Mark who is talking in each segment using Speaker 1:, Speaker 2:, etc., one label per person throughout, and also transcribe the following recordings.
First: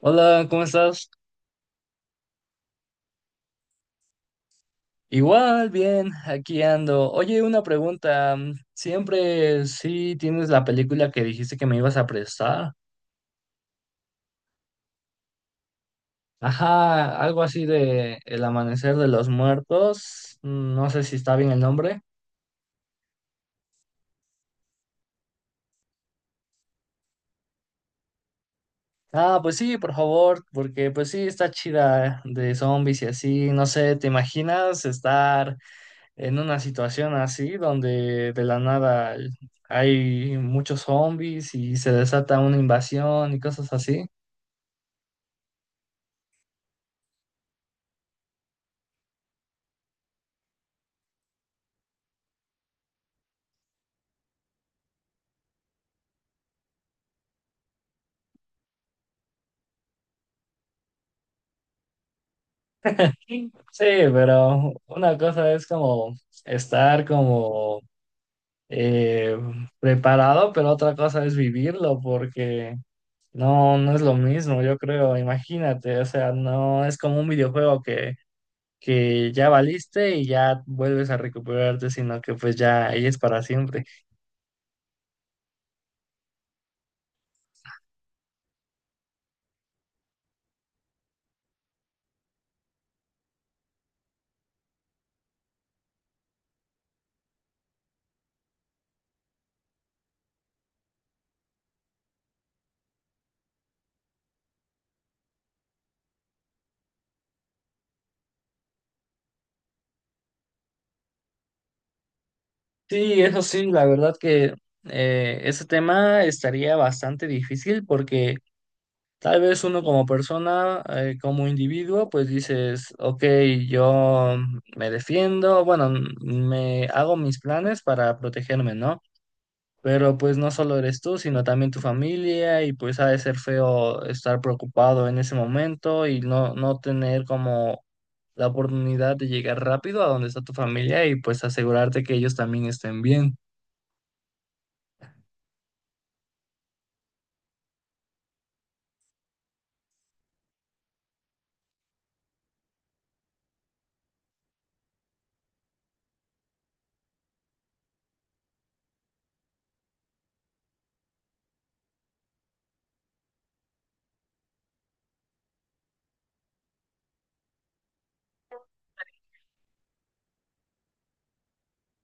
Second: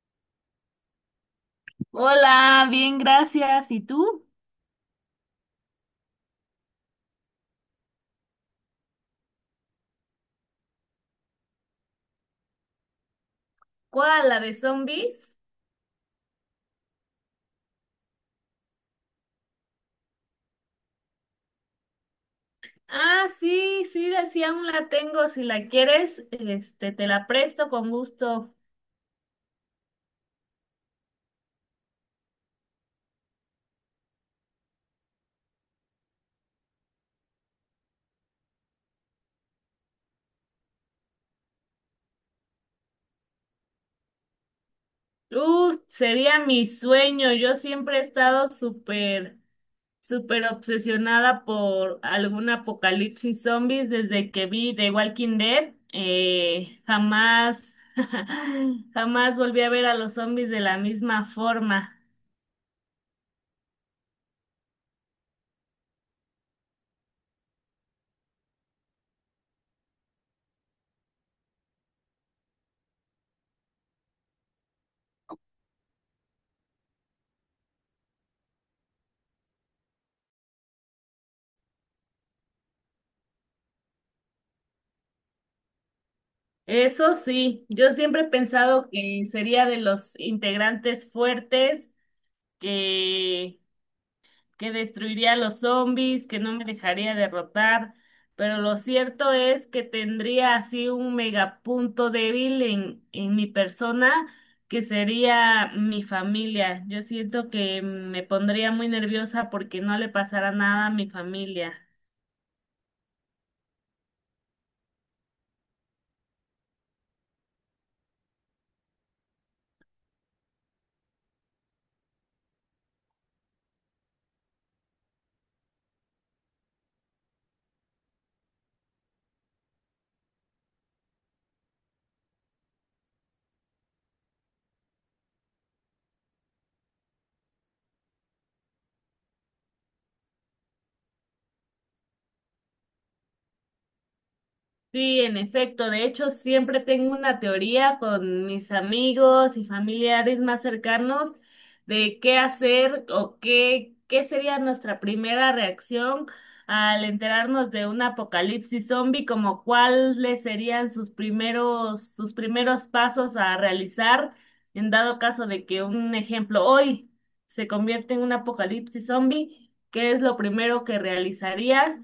Speaker 1: Hola, ¿cómo estás?
Speaker 2: Hola, bien, gracias. ¿Y tú?
Speaker 1: Igual, bien, aquí ando. Oye, una pregunta. ¿Siempre sí tienes la película que dijiste que me ibas a prestar?
Speaker 2: ¿Cuál? ¿La de zombies?
Speaker 1: Ajá, algo así de El Amanecer de los Muertos. No sé si está bien el nombre.
Speaker 2: Ah, sí, sí, sí, aún la tengo. Si la quieres, este, te la presto con gusto.
Speaker 1: Ah, pues sí, por favor, porque pues sí, está chida de zombies y así. No sé, ¿te imaginas estar en una situación así donde de la nada hay muchos zombies y se desata una invasión y cosas así?
Speaker 2: Sería mi sueño. Yo siempre he estado súper, súper obsesionada por algún apocalipsis zombies desde que vi The Walking Dead. Jamás, jamás volví a ver a los zombies de la misma forma.
Speaker 1: Sí, pero una cosa es como estar como eh, preparado, pero otra cosa es vivirlo, porque no es lo mismo, yo creo, imagínate, o sea, no es como un videojuego que ya valiste y ya vuelves a recuperarte, sino que pues ya ahí es para siempre.
Speaker 2: Eso sí, yo siempre he pensado que sería de los integrantes fuertes, que, que destruiría a los zombies, que no me dejaría derrotar, pero lo cierto es que tendría así un megapunto débil en mi persona, que sería mi familia. Yo siento que me pondría muy nerviosa porque no le pasara nada a mi familia.
Speaker 1: Sí, eso sí, la verdad que ese tema estaría bastante difícil porque... Tal vez uno como persona, como individuo, pues dices, ok, yo me defiendo, bueno, me hago mis planes para protegerme, ¿no? Pero pues no solo eres tú, sino también tu familia y pues ha de ser feo estar preocupado en ese momento y no tener como la oportunidad de llegar rápido a donde está tu familia y pues asegurarte que ellos también estén bien.
Speaker 2: Sí, en efecto. De hecho, siempre tengo una teoría con mis amigos y familiares más cercanos de qué hacer o qué sería nuestra primera reacción al enterarnos de un apocalipsis zombie, como cuáles serían sus primeros pasos a realizar en dado caso de que un ejemplo hoy se convierte en un apocalipsis zombie. ¿Qué es lo primero que realizarías?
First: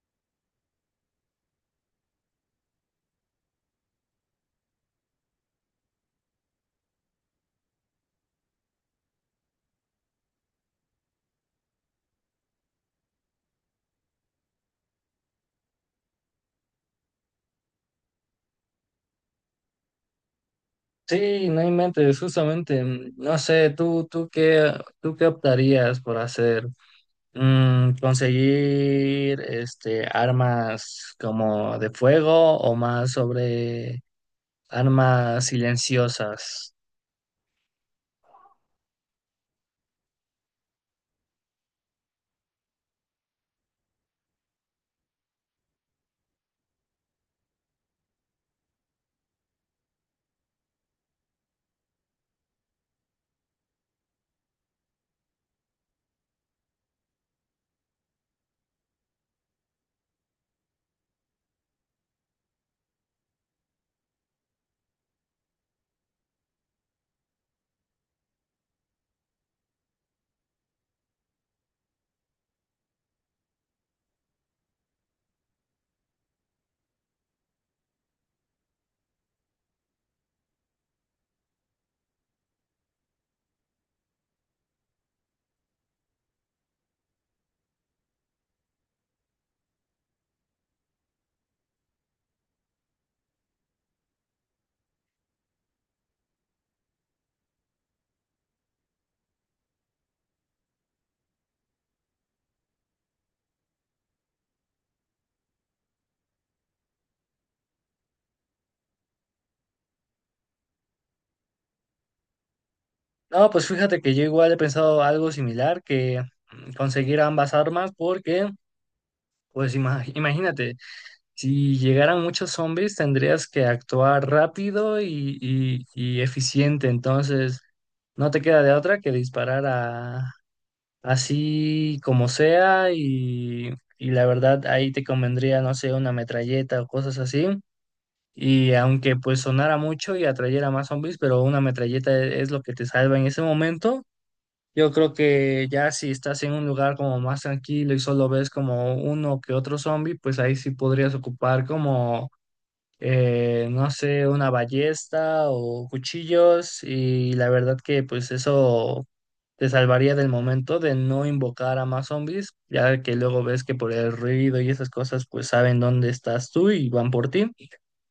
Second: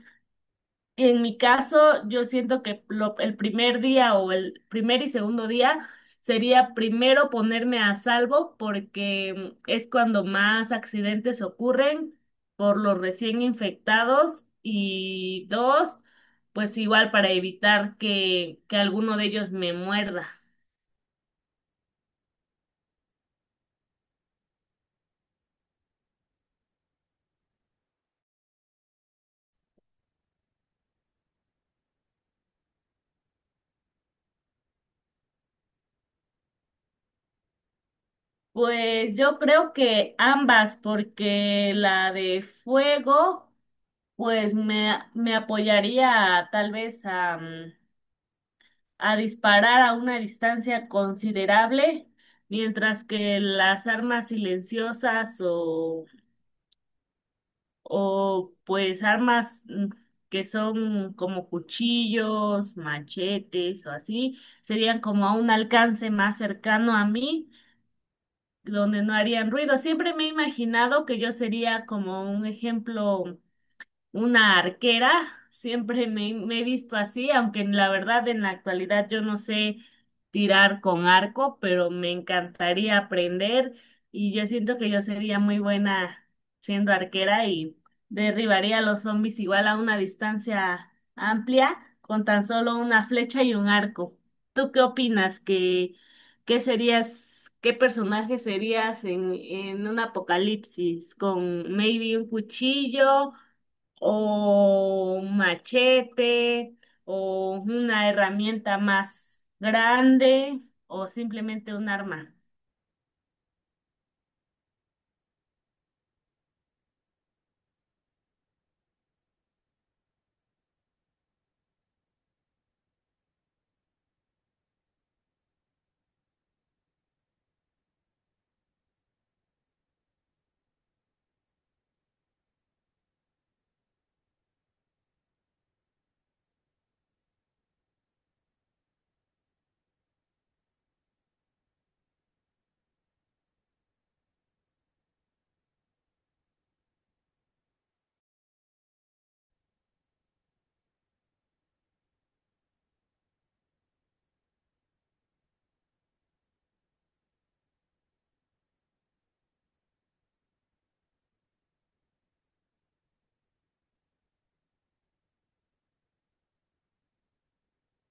Speaker 2: En mi caso, yo siento que el primer día o el primer y segundo día sería primero ponerme a salvo porque es cuando más accidentes ocurren por los recién infectados y dos, pues igual para evitar que alguno de ellos me muerda.
Speaker 1: Sí, no inventes, justamente, no sé, tú qué optarías por hacer. Conseguir este armas como de fuego o más sobre armas silenciosas.
Speaker 2: Pues yo creo que ambas, porque la de fuego, pues me apoyaría tal vez a... a disparar a una distancia considerable, mientras que las armas silenciosas o pues armas que son como cuchillos, machetes o así, serían como a un alcance más cercano a mí, donde no harían ruido. Siempre me he imaginado que yo sería como un ejemplo una arquera, siempre me he visto así, aunque en la verdad en la actualidad yo no sé tirar con arco, pero me encantaría aprender y yo siento que yo sería muy buena siendo arquera y derribaría a los zombies igual a una distancia amplia con tan solo una flecha y un arco. ¿Tú qué opinas? ¿Qué, qué serías, qué personaje serías en un apocalipsis? ¿Con maybe un cuchillo? O un machete o una herramienta más grande o simplemente un arma.
Speaker 1: No, pues fíjate que yo igual he pensado algo similar que conseguir ambas armas porque, pues imagínate, si llegaran muchos zombies tendrías que actuar rápido y eficiente, entonces no te queda de otra que disparar a así como sea y la verdad ahí te convendría, no sé, una metralleta o cosas así. Y aunque pues sonara mucho y atrayera más zombies, pero una metralleta es lo que te salva en ese momento. Yo creo que ya si estás en un lugar como más tranquilo y solo ves como uno que otro zombie, pues ahí sí podrías ocupar como no sé, una ballesta o cuchillos y la verdad que pues eso te salvaría del momento de no invocar a más zombies, ya que luego ves que por el ruido y esas cosas pues saben dónde estás tú y van por ti.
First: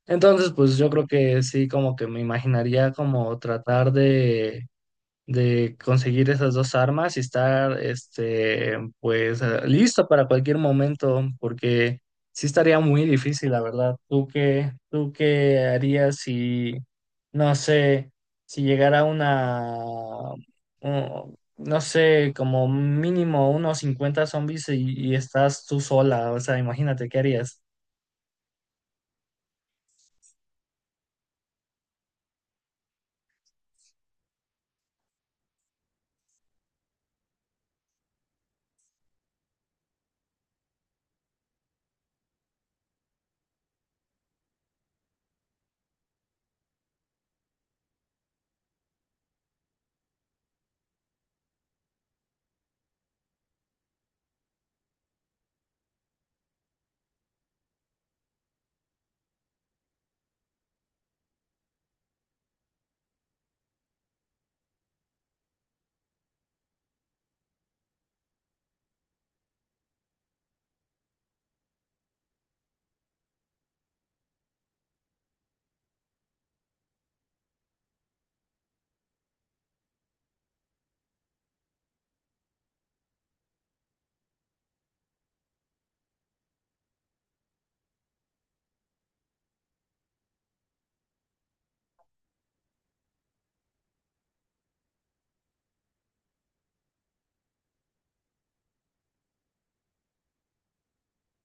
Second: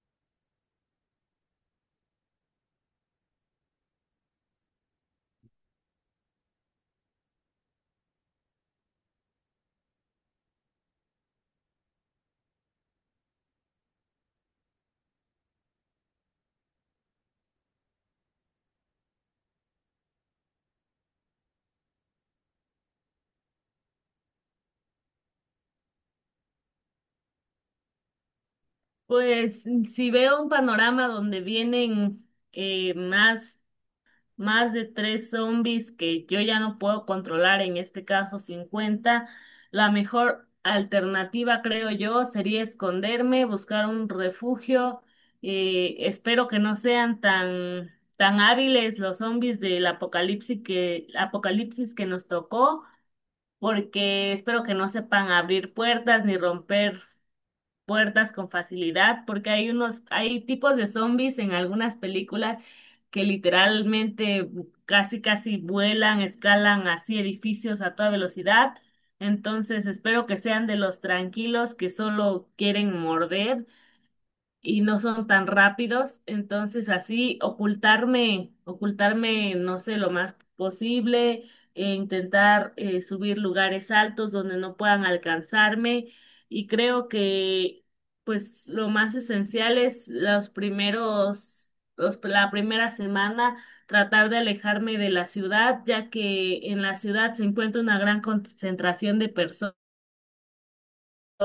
Speaker 1: Entonces pues yo creo que sí como que me imaginaría como tratar de conseguir esas dos armas y estar, este, pues, listo para cualquier momento, porque sí estaría muy difícil, la verdad. ¿Tú qué harías si, no sé, si llegara una, no sé, como mínimo unos 50 zombies y estás tú sola? O sea, imagínate, ¿qué harías?
Speaker 2: Pues si veo un panorama donde vienen más más de tres zombies que yo ya no puedo controlar, en este caso 50, la mejor alternativa, creo yo, sería esconderme, buscar un refugio. Espero que no sean tan, tan hábiles los zombies del apocalipsis apocalipsis que nos tocó, porque espero que no sepan abrir puertas ni romper puertas con facilidad, porque hay unos, hay tipos de zombies en algunas películas que literalmente casi casi vuelan, escalan así edificios a toda velocidad. Entonces espero que sean de los tranquilos que solo quieren morder y no son tan rápidos, entonces así ocultarme, ocultarme, no sé, lo más posible, e intentar subir lugares altos donde no puedan alcanzarme y creo que pues lo más esencial es los primeros, la primera semana tratar de alejarme de la ciudad, ya que en la ciudad se encuentra una gran concentración de personas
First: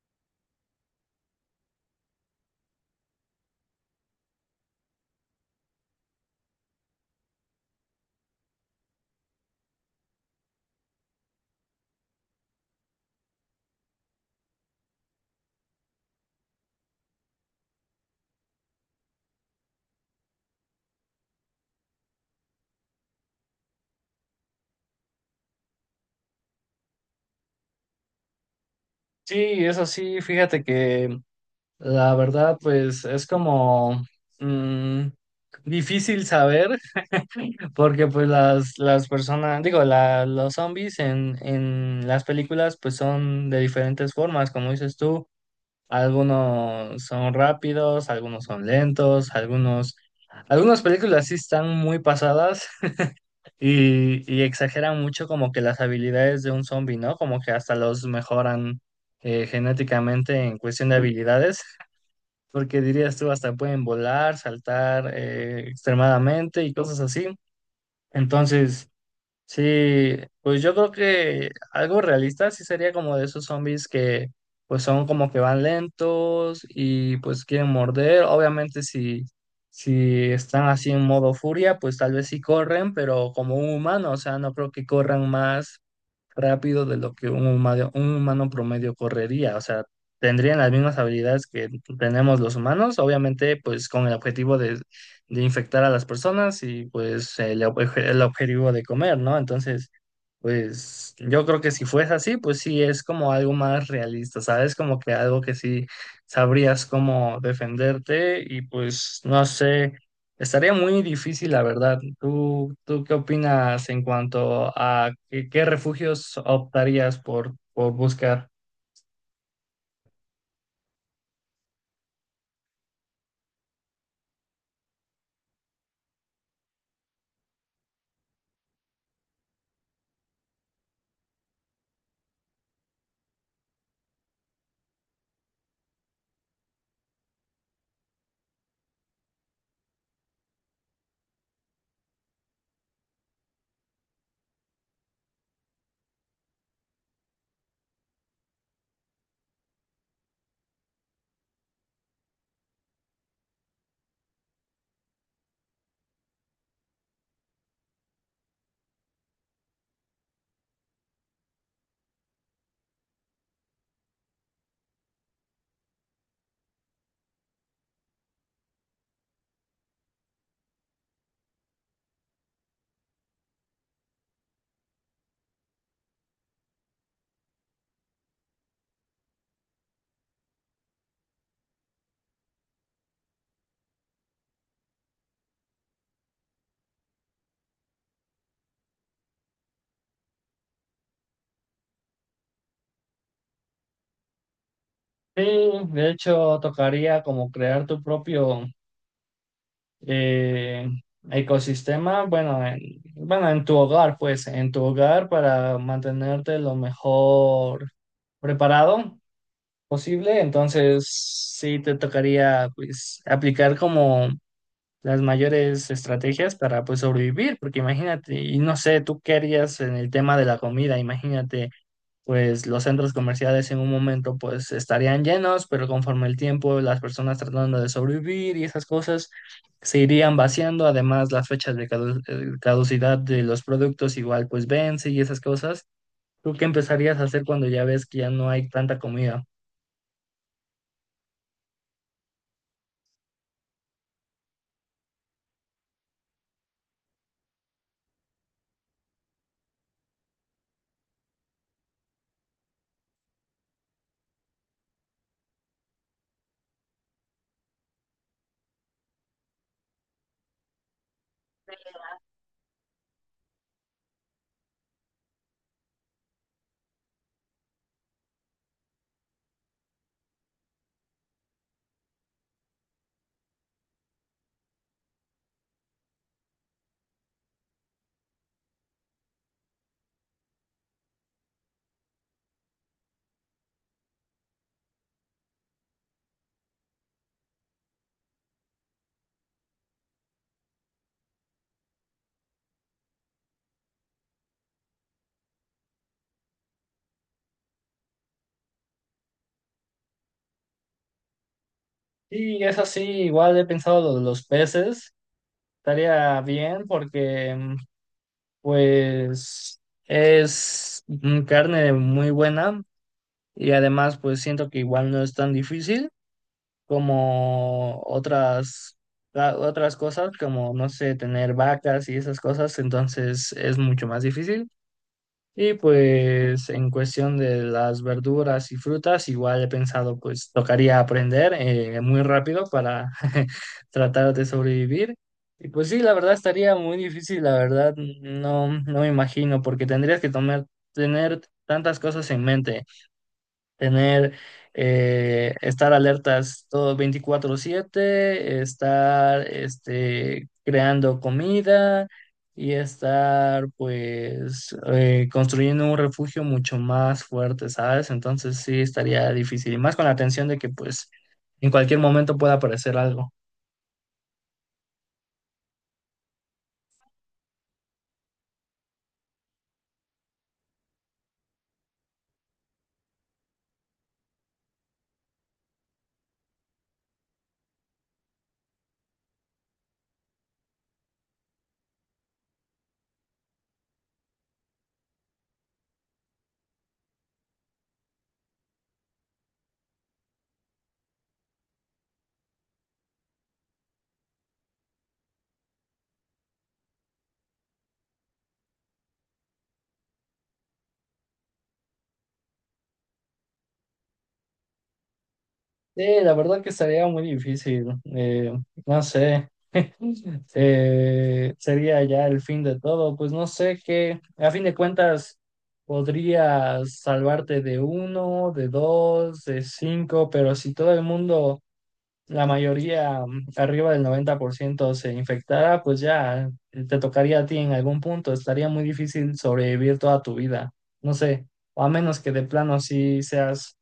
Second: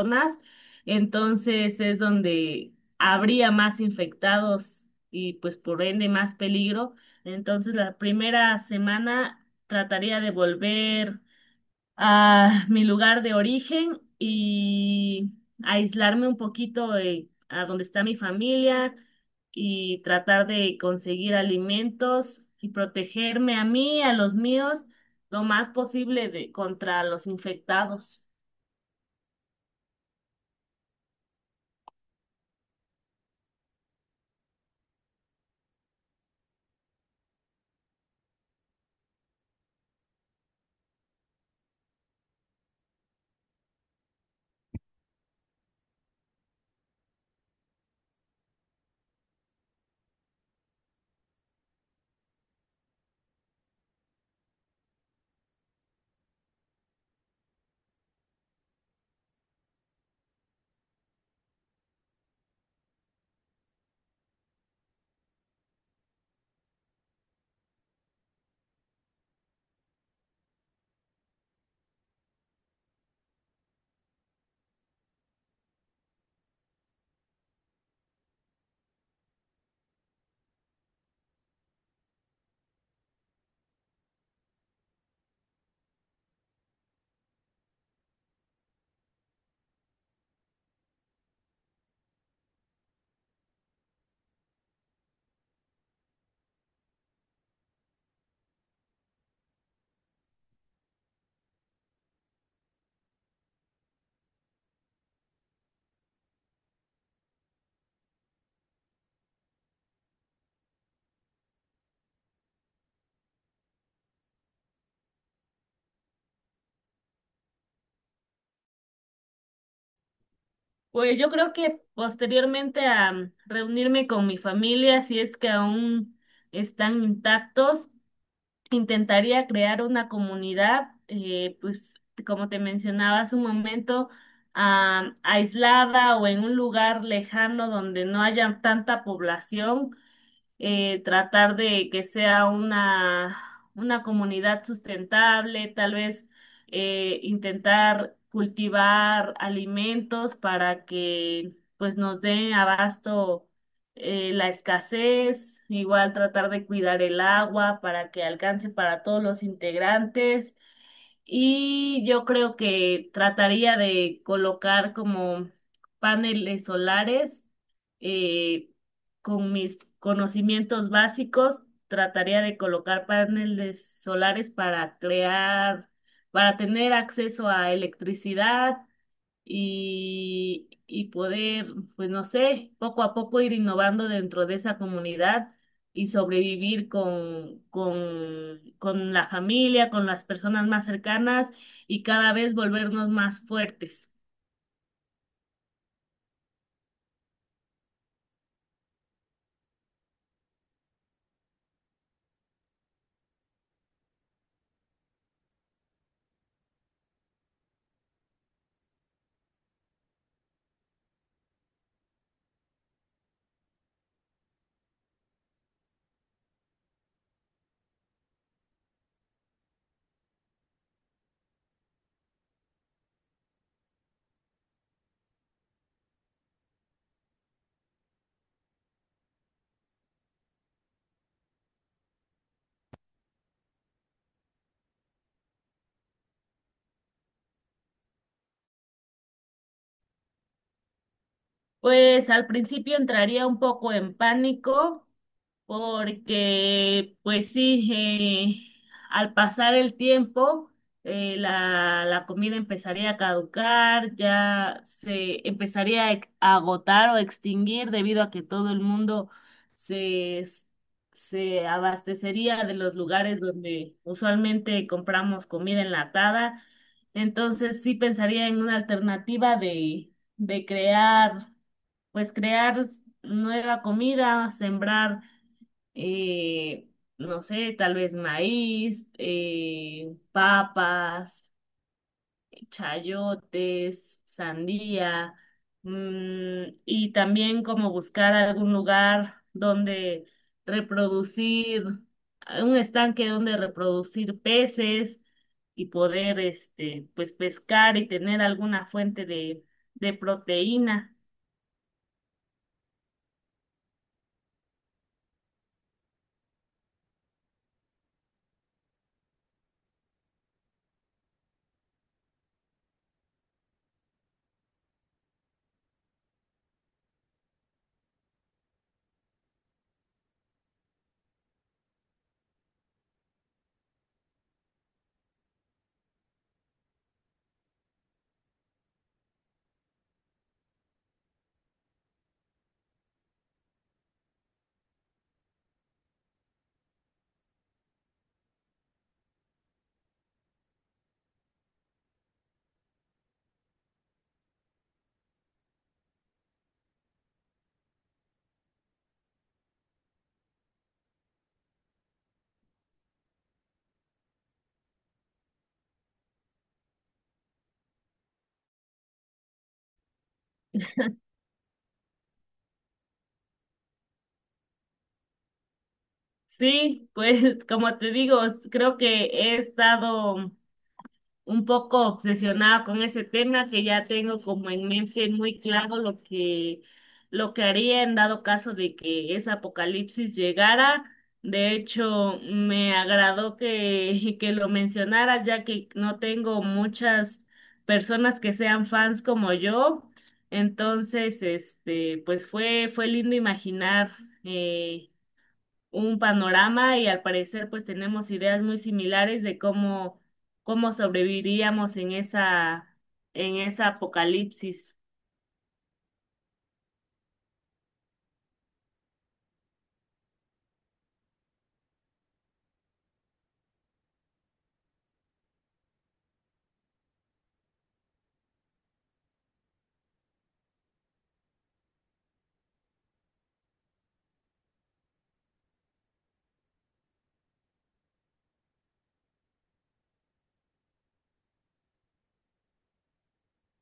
Speaker 2: más, entonces es donde habría más infectados y pues por ende más peligro. Entonces la primera semana trataría de volver a mi lugar de origen y aislarme un poquito a donde está mi familia y tratar de conseguir alimentos y protegerme a mí, a los míos, lo más posible contra los infectados.
Speaker 1: Sí, eso sí, fíjate que la verdad, pues, es como... mm, difícil saber, porque pues las personas, digo, los zombies en las películas pues son de diferentes formas, como dices tú, algunos son rápidos, algunos son lentos, algunas películas sí están muy pasadas y exageran mucho como que las habilidades de un zombie, ¿no? Como que hasta los mejoran genéticamente en cuestión de habilidades, porque dirías tú, hasta pueden volar, saltar extremadamente y cosas así. Entonces... Sí, pues yo creo que algo realista sí sería como de esos zombies que pues son como que van lentos y pues quieren morder. Obviamente si están así en modo furia, pues tal vez sí corren, pero como un humano, o sea, no creo que corran más rápido de lo que un humano promedio correría. O sea, tendrían las mismas habilidades que tenemos los humanos, obviamente, pues con el objetivo de infectar a las personas y pues el objetivo de comer, ¿no? Entonces, pues yo creo que si fuese así, pues sí es como algo más realista, ¿sabes? Como que algo que sí sabrías cómo defenderte y pues no sé, estaría muy difícil, la verdad. ¿Tú qué opinas en cuanto a qué refugios optarías por buscar?
Speaker 2: Pues yo creo que posteriormente a reunirme con mi familia, si es que aún están intactos, intentaría crear una comunidad, pues como te mencionaba hace un momento, ah, aislada o en un lugar lejano donde no haya tanta población tratar de que sea una comunidad sustentable, tal vez intentar cultivar alimentos para que pues nos den abasto la escasez, igual tratar de cuidar el agua para que alcance para todos los integrantes. Y yo creo que trataría de colocar como paneles solares eh, con mis conocimientos básicos, trataría de colocar paneles solares para crear, para tener acceso a electricidad y poder, pues no sé, poco a poco ir innovando dentro de esa comunidad y sobrevivir con la familia, con las personas más cercanas y cada vez volvernos más fuertes.
Speaker 1: Sí, de hecho tocaría como crear tu propio eh, ecosistema, bueno, en, bueno, en tu hogar, pues, en tu hogar para mantenerte lo mejor preparado posible. Entonces, sí te tocaría, pues, aplicar como las mayores estrategias para, pues, sobrevivir, porque imagínate, y no sé, tú qué harías en el tema de la comida, imagínate pues los centros comerciales en un momento pues estarían llenos, pero conforme el tiempo, las personas tratando de sobrevivir y esas cosas se irían vaciando, además las fechas de caducidad de los productos igual pues vence y esas cosas. ¿Tú qué empezarías a hacer cuando ya ves que ya no hay tanta comida?
Speaker 2: Pues al principio entraría un poco en pánico porque, pues sí, al pasar el tiempo, la comida empezaría a caducar, ya se empezaría a a agotar o extinguir debido a que todo el mundo se, se abastecería de los lugares donde usualmente compramos comida enlatada. Entonces sí pensaría en una alternativa de crear, pues crear nueva comida, sembrar, eh, no sé, tal vez maíz, papas, chayotes, sandía, mm, y también como buscar algún lugar donde reproducir, un estanque donde reproducir peces y poder, este, pues pescar y tener alguna fuente de proteína.
Speaker 1: Y es así, igual he pensado lo de los peces, estaría bien porque pues es carne muy buena y además pues siento que igual no es tan difícil, como otras cosas, como, no sé, tener vacas y esas cosas, entonces es mucho más difícil. Y pues en cuestión de las verduras y frutas, igual he pensado, pues tocaría aprender muy rápido para tratar de sobrevivir. Y pues sí, la verdad estaría muy difícil, la verdad, no me imagino, porque tener tantas cosas en mente, tener, estar alertas todo 24/7, estar este, creando comida y estar pues construyendo un refugio mucho más fuerte, ¿sabes? Entonces sí estaría difícil y más con la tensión de que pues en cualquier momento pueda aparecer algo.
Speaker 2: Sí, pues como te digo, creo que he estado un poco obsesionada con ese tema, que ya tengo como en mente muy claro lo lo que haría en dado caso de que ese apocalipsis llegara. De hecho, me agradó que lo mencionaras, ya que no tengo muchas personas que sean fans como yo. Entonces, este, pues fue lindo imaginar. Eh, un panorama y al parecer pues tenemos ideas muy similares de cómo, cómo sobreviviríamos en esa apocalipsis.
Speaker 1: Sí, la verdad que estaría muy difícil. No sé. Sería ya el fin de todo. Pues no sé qué, a fin de cuentas, podrías salvarte de uno, de dos, de cinco, pero si todo el mundo, la mayoría arriba del 90% se infectara, pues ya te tocaría a ti en algún punto. Estaría muy difícil sobrevivir toda tu vida. No sé, o a menos que de plano sí seas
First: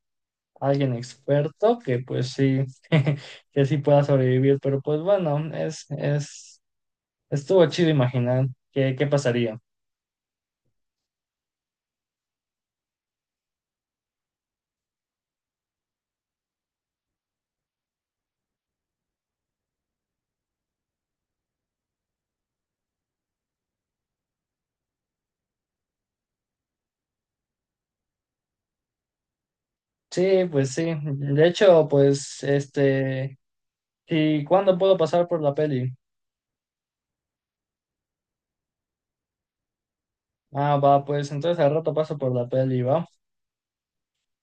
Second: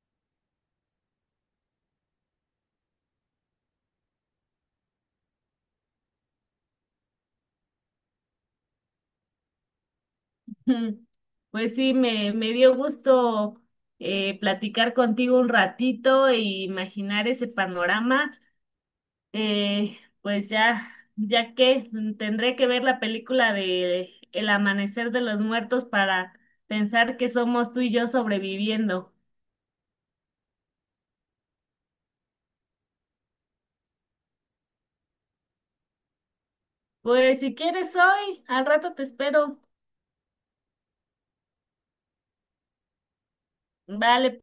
Speaker 1: alguien experto, que pues sí, que sí pueda sobrevivir, pero pues bueno, es Estuvo chido imaginar qué pasaría.
Speaker 2: Ujú. Pues sí, me dio gusto platicar contigo un ratito e imaginar ese panorama. Pues ya, ya que tendré que ver la película de El amanecer de los muertos para pensar que somos tú y yo sobreviviendo.
Speaker 1: Sí, pues sí. De hecho, pues, este, ¿y cuándo puedo pasar por la peli?
Speaker 2: Pues si quieres hoy, al rato te espero.
Speaker 1: Ah, va, pues entonces al rato paso por la peli, va.
Speaker 2: Vale,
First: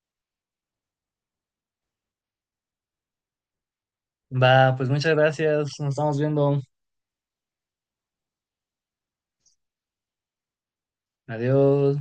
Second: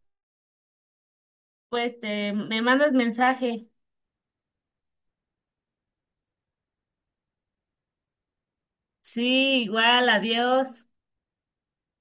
Speaker 2: pues te me mandas mensaje.
Speaker 1: Va, pues muchas gracias. Nos estamos viendo.
Speaker 2: Sí, igual, adiós.
Speaker 1: Adiós.